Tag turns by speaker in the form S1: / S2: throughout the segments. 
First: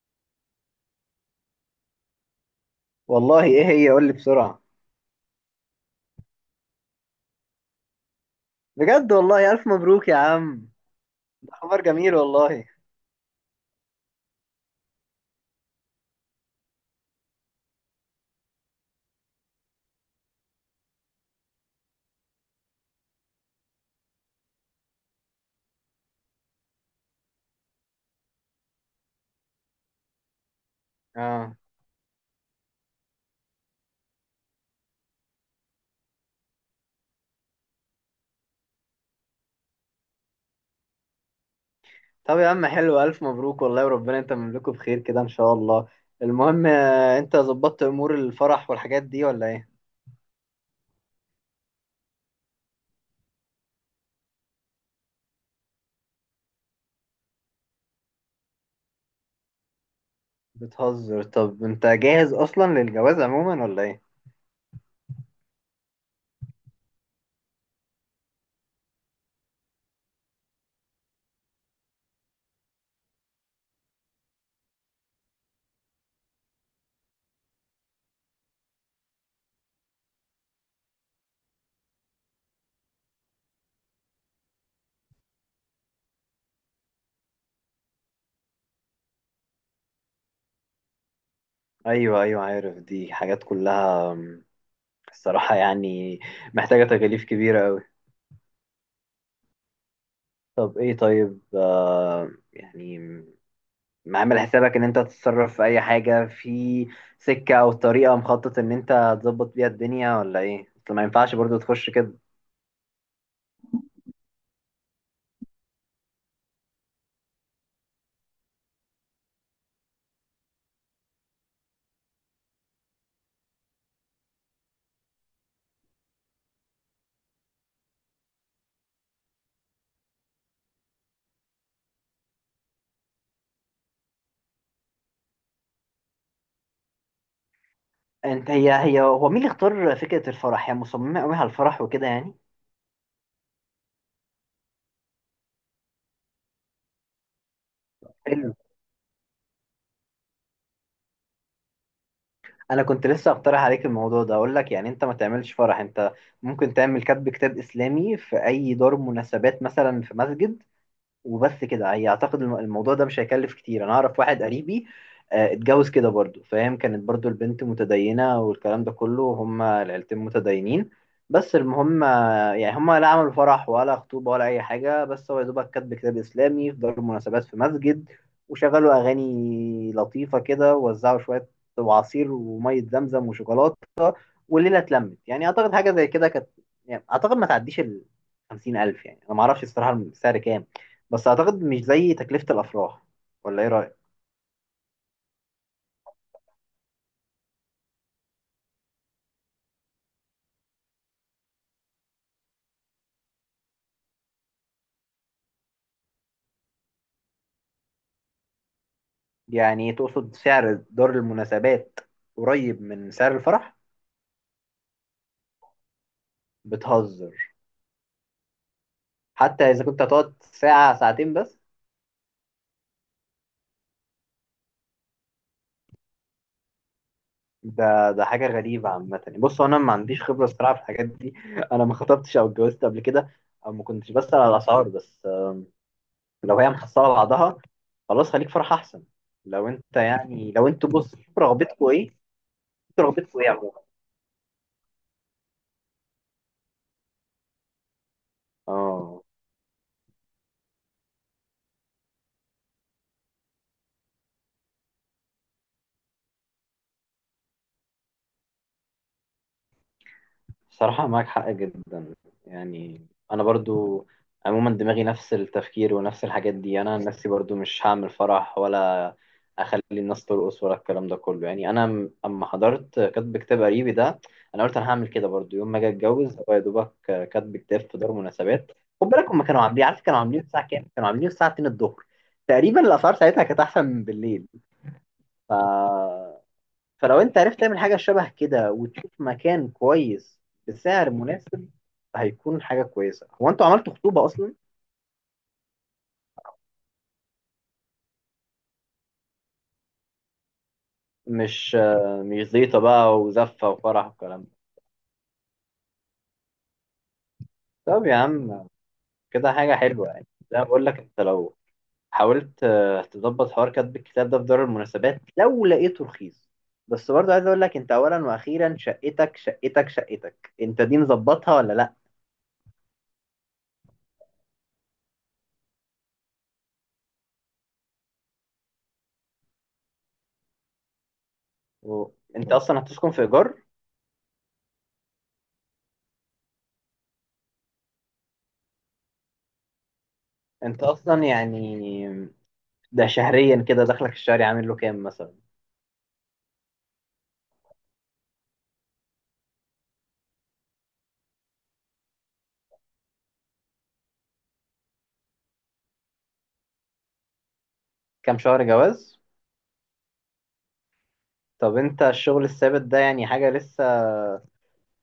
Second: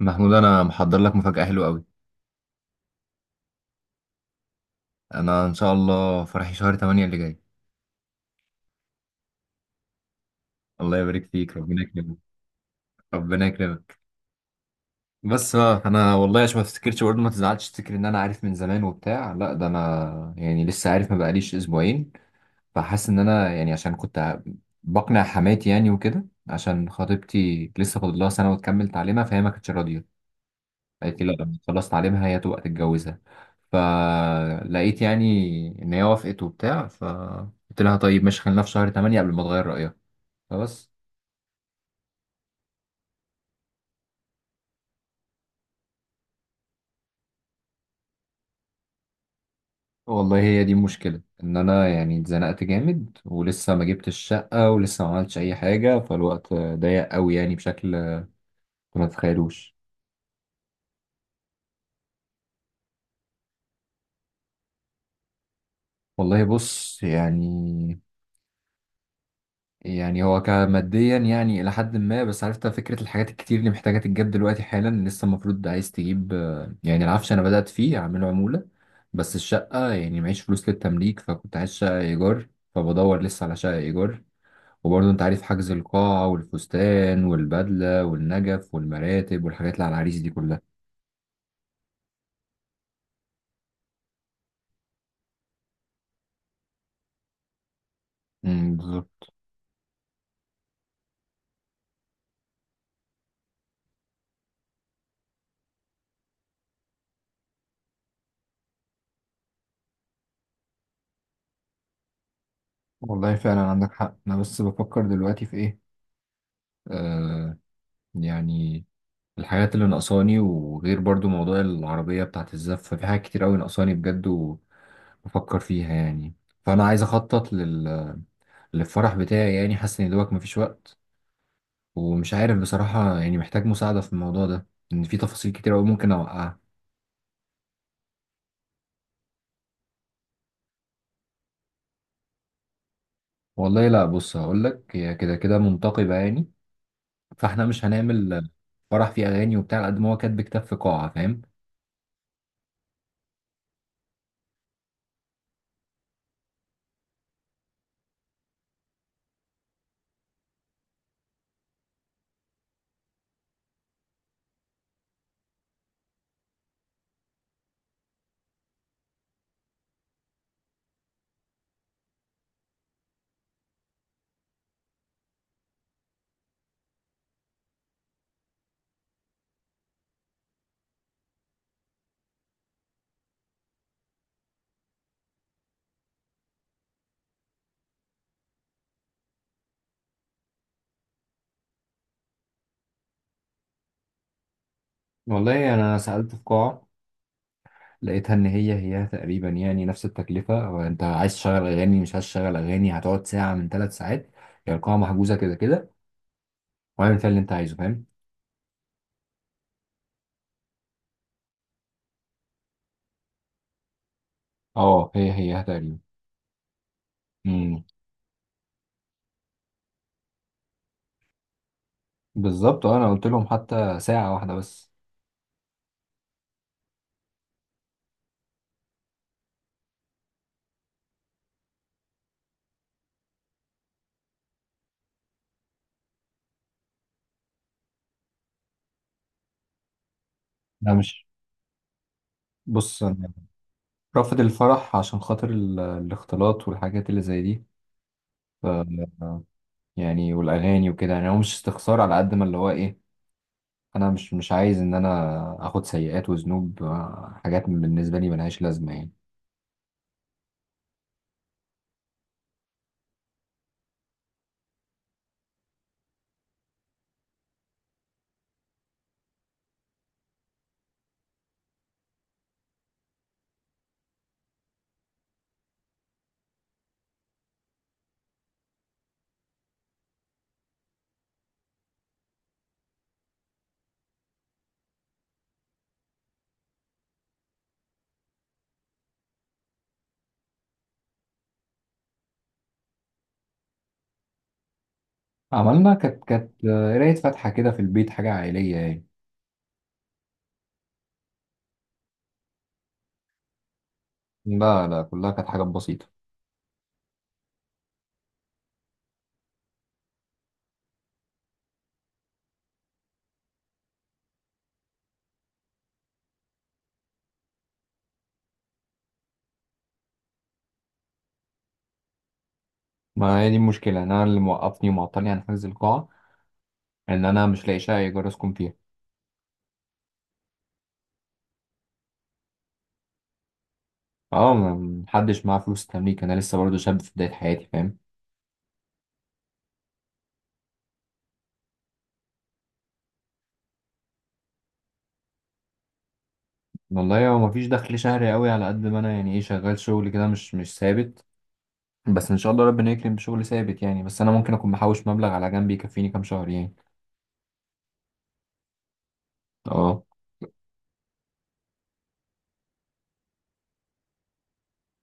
S1: محمود، انا محضر لك مفاجأة حلوة قوي.
S2: والله ايه هي قول لي بسرعة.
S1: انا ان شاء الله فرحي شهر 8 اللي جاي.
S2: بجد والله الف مبروك يا عم.
S1: الله يبارك فيك،
S2: خبر
S1: ربنا
S2: جميل
S1: يكرمك.
S2: والله.
S1: ربنا يكرمك. بس بقى، انا والله عشان ما تفتكرش برضه ما تزعلش تفتكر ان انا عارف من زمان وبتاع، لا ده انا يعني لسه عارف، ما بقاليش اسبوعين. فحاسس ان انا يعني عشان كنت بقنع حماتي يعني وكده، عشان خطيبتي لسه فاضل لها سنة وتكمل تعليمها، فهي ما كانتش راضية. قالت لي لا،
S2: اه.
S1: لما تخلص تعليمها هي تبقى تتجوزها. فلقيت يعني ان هي وافقت وبتاع، فقلت لها طيب ماشي، خلينا في شهر 8 قبل ما تغير رأيها. فبس.
S2: طب يا عم حلو الف مبروك والله وربنا انت مملكه بخير كده ان شاء الله. المهم انت ظبطت امور الفرح والحاجات دي ولا ايه؟
S1: والله هي دي المشكلة، ان انا يعني اتزنقت جامد، ولسه ما جبتش الشقة ولسه ما عملتش اي حاجة، فالوقت ضيق قوي يعني بشكل ما تتخيلوش.
S2: بتهزر. طب انت جاهز اصلا للجواز عموما ولا ايه؟
S1: والله بص يعني هو كماديا يعني إلى حد ما، بس عرفت فكرة الحاجات الكتير اللي محتاجة تتجاب دلوقتي حالا، لسه المفروض عايز تجيب، يعني العفش أنا بدأت فيه أعمله عمولة. بس الشقة يعني معيش فلوس للتمليك، فكنت عايز شقة إيجار. فبدور لسه على شقة إيجار. وبرضه أنت عارف، حجز القاعة والفستان والبدلة والنجف والمراتب والحاجات اللي على العريس دي كلها.
S2: ايوه ايوه عارف دي حاجات كلها الصراحة يعني محتاجة تكاليف كبيرة قوي.
S1: بالظبط.
S2: طب ايه طيب يعني ما عامل حسابك ان انت تتصرف في اي حاجة في سكة او طريقة مخطط ان انت تظبط بيها الدنيا ولا ايه؟ اصل ما ينفعش برضو تخش كده.
S1: والله فعلا عندك حق، أنا بس بفكر دلوقتي في إيه آه يعني الحاجات اللي ناقصاني، وغير برضو موضوع العربية بتاعت الزف، في حاجات كتير أوي ناقصاني بجد. وبفكر فيها يعني. فأنا عايز أخطط للفرح بتاعي يعني، حاسس إن دوبك مفيش وقت. ومش عارف بصراحة، يعني محتاج مساعدة في الموضوع ده، إن في تفاصيل كتير أوي ممكن أوقعها.
S2: انت هي هو مين اللي اختار فكرة الفرح؟ هي مصممة قوي على الفرح وكده يعني.
S1: والله لا، بص هقولك، هي كده كده منتقبة يعني، فإحنا مش هنعمل
S2: حلو.
S1: فرح فيه أغاني وبتاع، على قد ما هو كاتب كتاب في قاعة، فاهم؟
S2: انا كنت لسه اقترح عليك الموضوع ده، اقول لك يعني انت ما تعملش فرح. انت ممكن تعمل كتب كتاب اسلامي في اي دار مناسبات مثلا في مسجد. وبس كده، هي اعتقد الموضوع ده مش هيكلف كتير. انا اعرف واحد قريبي اتجوز كده برضو فاهم، كانت برضو البنت متدينة والكلام ده كله، هما العيلتين متدينين. بس المهم يعني هما لا عملوا فرح ولا خطوبة ولا أي حاجة، بس هو يا دوبك كاتب كتاب إسلامي في دار المناسبات في مسجد، وشغلوا أغاني لطيفة كده، ووزعوا شوية وعصير ومية زمزم وشوكولاتة، والليله اتلمت. يعني اعتقد حاجه زي كده كانت. يعني اعتقد ما تعديش ال 50,000، يعني انا ما اعرفش الصراحه السعر كام، بس اعتقد مش زي تكلفه الافراح. ولا ايه رايك؟
S1: والله أنا سألت في قاعة، لقيتها ان هي هي تقريبا يعني نفس التكلفه. هو انت عايز تشغل اغاني، مش عايز تشغل اغاني، هتقعد ساعه من 3 ساعات. هي القاعه محجوزه كده كده، واعمل فيها اللي انت عايزه، فاهم؟
S2: يعني تقصد سعر دار المناسبات قريب من سعر الفرح؟
S1: اه، هي هي تقريبا.
S2: بتهزر.
S1: امم
S2: حتى اذا كنت هتقعد ساعه ساعتين بس؟
S1: بالظبط. انا قلت لهم حتى ساعه واحده بس.
S2: ده حاجه غريبه عامه. يعني بص انا ما عنديش خبره الصراحه في الحاجات دي انا ما خطبتش او اتجوزت قبل كده، او ما كنتش بسال على الاسعار. بس لو هي محصله بعضها خلاص خليك فرح احسن. لو انت يعني لو انتوا
S1: لا،
S2: بص
S1: مش
S2: شوف رغبتكوا ايه. شوف
S1: بص أنا
S2: رغبتكوا ايه عموما.
S1: رافض الفرح عشان خاطر الاختلاط والحاجات اللي زي دي. ف
S2: اه.
S1: يعني والاغاني وكده، يعني هو مش استخسار على قد ما اللي هو ايه. انا مش عايز ان انا اخد سيئات وذنوب، حاجات بالنسبه لي ملهاش لازمه يعني.
S2: صراحة معاك حق جدا يعني. أنا برضو عموما دماغي نفس التفكير ونفس الحاجات دي. أنا عن نفسي برضو مش هعمل فرح، ولا أخلي الناس ترقص، ولا الكلام ده كله. يعني أنا أما حضرت كاتب كتاب قريبي ده، أنا قلت أنا هعمل كده برضو يوم ما أجي أتجوز. هو يا دوبك كاتب كتاب في دار مناسبات. خد بالك هما كانوا عاملين، عارف كانوا عاملين الساعة كام؟ كانوا عاملين الساعة 2 الظهر تقريبا. الأسعار ساعتها كانت أحسن من بالليل. ف، فلو انت عرفت تعمل حاجة شبه كده وتشوف مكان كويس بسعر مناسب هيكون حاجة كويسة. هو انتوا عملتوا خطوبة اصلا؟
S1: عملنا، كانت قراية فاتحة كده في البيت، حاجة عائلية يعني.
S2: مش مش زيطة بقى وزفة وفرح والكلام ده؟
S1: لا لا، كلها كانت حاجات بسيطة.
S2: طب يا عم كده حاجة حلوة يعني. زي ما بقول لك انت لو حاولت تظبط حوار كتب الكتاب ده في دار المناسبات لو لقيته رخيص. بس برضه عايز اقول لك انت اولا واخيرا شقتك، شقتك انت دي مظبطها ولا لا؟
S1: ما هي دي المشكلة، إن أنا اللي موقفني ومعطلني عن حجز القاعة، إن أنا مش لاقي شقة إيجار أسكن فيها.
S2: انت اصلا هتسكن في ايجار؟
S1: أه، محدش معاه فلوس تمليك. أنا لسه برضه شاب في بداية حياتي، فاهم؟
S2: انت اصلا يعني ده شهريا كده دخلك الشهري عامل له كام مثلا؟
S1: والله هو مفيش دخل شهري قوي على قد ما أنا يعني إيه، شغال شغل كده مش ثابت. بس إن شاء الله ربنا يكرم بشغل ثابت يعني، بس أنا ممكن أكون محوش مبلغ على جنب يكفيني كام شهر يعني.
S2: كام شهر جواز؟
S1: أه.
S2: طب انت الشغل الثابت ده يعني حاجة لسه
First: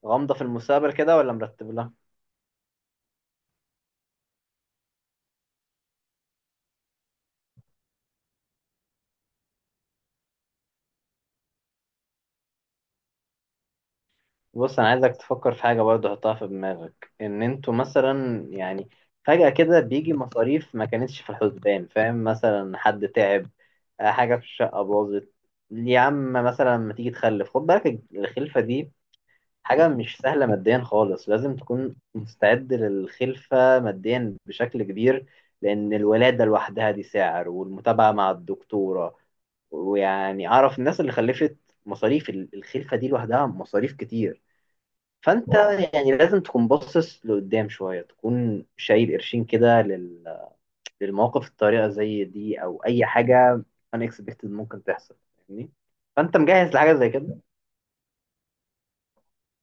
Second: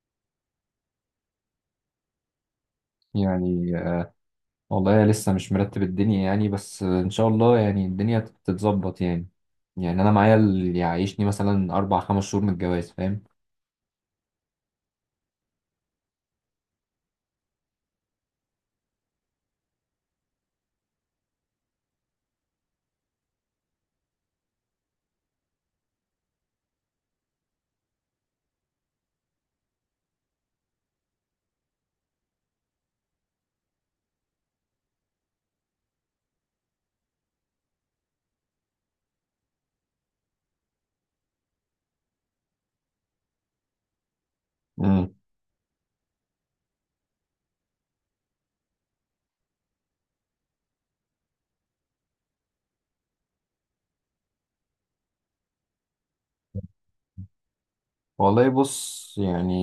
S2: غامضة في المستقبل كده ولا مرتب لها؟
S1: يعني، والله لسه مش مرتب الدنيا يعني، بس ان شاء الله يعني الدنيا تتظبط يعني. يعني انا معايا اللي يعيشني مثلا اربع خمس شهور من الجواز، فاهم؟
S2: بص انا عايزك تفكر في حاجة برضه، حطها في دماغك ان انتوا مثلا يعني فجأة كده بيجي مصاريف ما كانتش في الحسبان، فاهم؟ مثلا حد تعب، حاجة في الشقة باظت. يا عم مثلا ما تيجي تخلف، خد بالك الخلفة دي حاجة مش سهلة ماديا خالص. لازم تكون مستعد للخلفة ماديا بشكل كبير، لأن الولادة لوحدها دي سعر، والمتابعة مع الدكتورة، ويعني أعرف الناس اللي خلفت مصاريف الخلفة دي لوحدها مصاريف كتير.
S1: امم.
S2: فأنت يعني لازم تكون باصص لقدام شوية، تكون شايل قرشين كده للمواقف الطارئة زي دي، أو أي حاجة unexpected ممكن تحصل، فاهمني؟ فأنت مجهز لحاجة زي كده؟
S1: والله بص يعني،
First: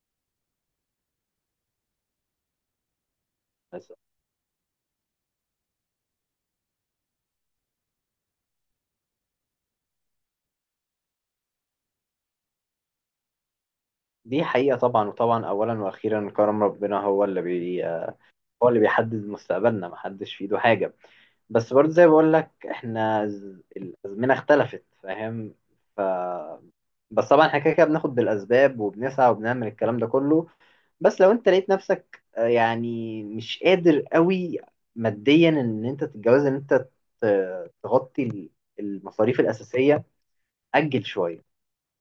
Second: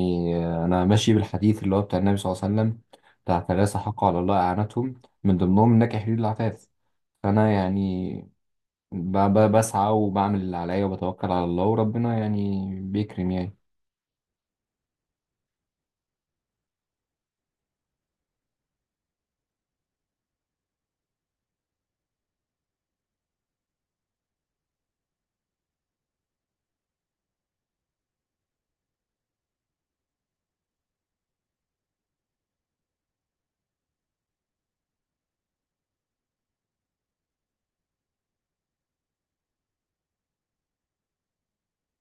S1: انا ماشي بالحديث اللي هو بتاع النبي صلى الله عليه وسلم، بتاع ثلاثة
S2: بس
S1: حق على الله اعانتهم، من ضمنهم نكح لي العفاف. فانا يعني بسعى وبعمل اللي عليا، وبتوكل على الله، وربنا يعني بيكرم يعني.
S2: دي حقيقة طبعا، وطبعا أولا وأخيرا كرم ربنا، هو اللي هو اللي بيحدد مستقبلنا، محدش في إيده حاجة. بس برضه زي بقول لك إحنا الأزمنة اختلفت، فاهم؟ ف، بس طبعا احنا كده كده بناخد بالأسباب وبنسعى وبنعمل الكلام ده كله. بس لو أنت لقيت نفسك يعني مش قادر قوي ماديا إن أنت تتجوز، إن أنت تغطي المصاريف الأساسية، أجل شوية،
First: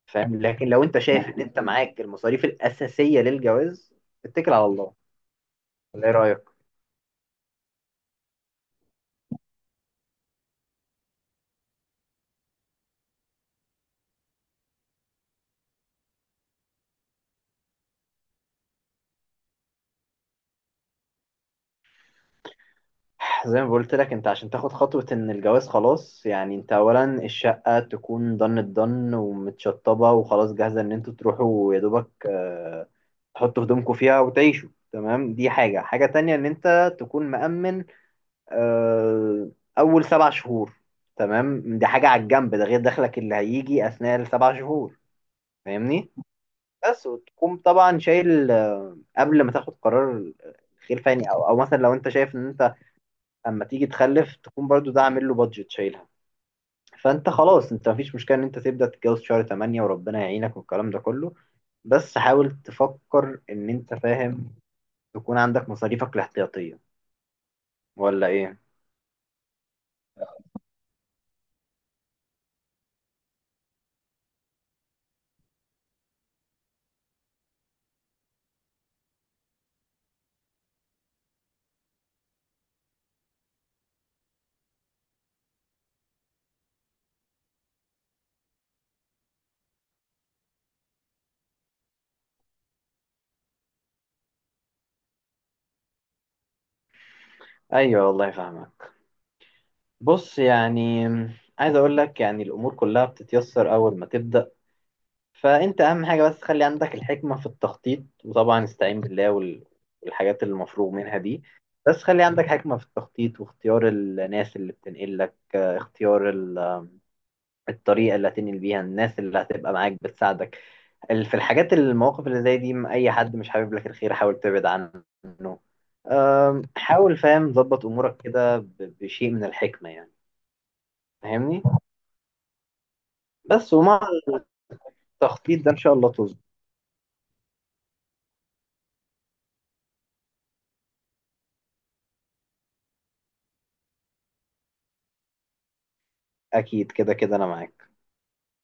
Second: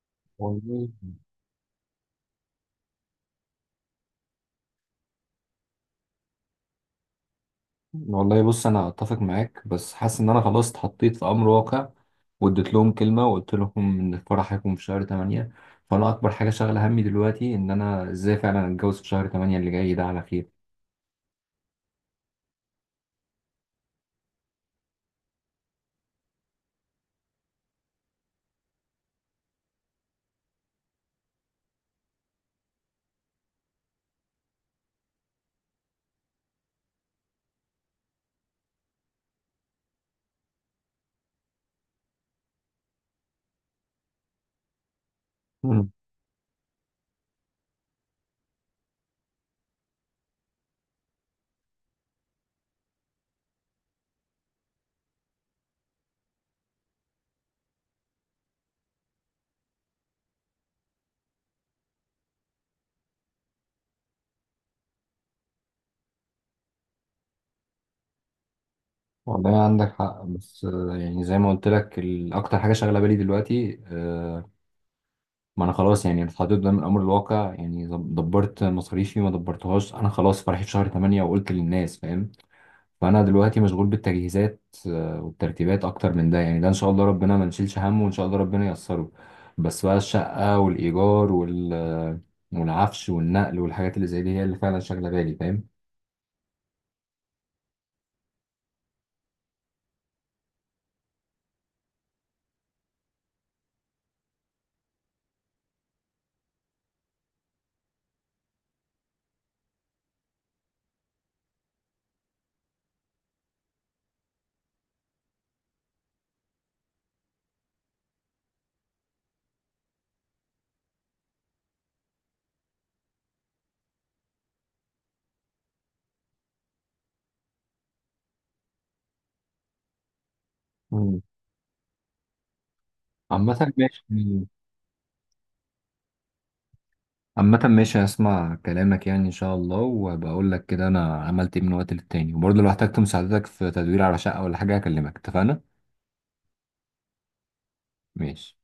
S2: فاهم؟ لكن لو
S1: والله.
S2: انت شايف ان انت معاك المصاريف الاساسيه للجواز اتكل على الله. ولا ايه رايك؟
S1: والله بص، انا اتفق معاك، بس حاسس ان انا خلاص اتحطيت في امر واقع، واديت لهم كلمه وقلت لهم ان الفرح هيكون في شهر 8. فانا اكبر حاجه شاغله همي دلوقتي ان انا ازاي فعلا اتجوز في شهر 8 اللي جاي ده على خير.
S2: زي ما قلت لك انت عشان تاخد خطوه ان الجواز خلاص، يعني انت اولا الشقه تكون ضن الضن ومتشطبه وخلاص جاهزه، ان انتوا تروحوا يا دوبك تحطوا هدومكم فيها وتعيشوا تمام. دي حاجه. حاجه تانية ان انت تكون مأمن آه، اول سبع شهور تمام. دي حاجه على الجنب، ده غير دخلك اللي هيجي اثناء السبع شهور.
S1: مم.
S2: فاهمني؟ بس وتقوم طبعا شايل قبل ما تاخد قرار خير فاني او مثلا لو انت شايف ان انت اما تيجي تخلف تكون برضو ده عامل له بادجت شايلها، فانت خلاص انت مفيش مشكله ان انت تبدا تتجوز شهر 8 وربنا يعينك والكلام ده كله. بس حاول تفكر ان انت، فاهم، تكون عندك مصاريفك الاحتياطيه. ولا ايه؟
S1: والله عندك حق، بس يعني زي ما قلت لك، اكتر حاجه شاغله بالي دلوقتي، ما انا خلاص يعني اتحطيت قدام الامر الواقع يعني، دبرت مصاريفي ما دبرتهاش. انا خلاص فرحي في شهر 8 وقلت للناس، فاهم؟ فانا دلوقتي مشغول بالتجهيزات والترتيبات، اكتر من ده يعني ده ان شاء الله ربنا ما نشيلش همه وان شاء الله ربنا ييسره. بس بقى الشقة والايجار والعفش والنقل والحاجات اللي زي دي هي اللي فعلا شاغلة بالي، فاهم؟
S2: ايوه والله فاهمك. بص يعني عايز اقول لك يعني الامور كلها بتتيسر اول ما تبدا. فانت اهم حاجه بس خلي عندك الحكمه في التخطيط، وطبعا استعين بالله والحاجات اللي المفروغ منها دي. بس خلي عندك حكمه في التخطيط واختيار الناس اللي بتنقل لك، اختيار الطريقه اللي هتنقل بيها، الناس اللي هتبقى معاك بتساعدك في الحاجات المواقف اللي زي دي. اي حد مش حابب لك الخير حاول تبعد عنه. حاول، فاهم، ظبط امورك كده بشيء من الحكمه يعني.
S1: مم.
S2: فاهمني؟
S1: عامة
S2: بس ومع
S1: ماشي.
S2: التخطيط ده ان شاء الله تظبط.
S1: عامة ماشي، هسمع كلامك يعني إن شاء الله، وهبقى أقول لك كده أنا عملت إيه من وقت للتاني، وبرضه لو احتجت مساعدتك في تدوير على شقة ولا حاجة هكلمك، اتفقنا؟
S2: اكيد كده كده انا معاك.
S1: ماشي.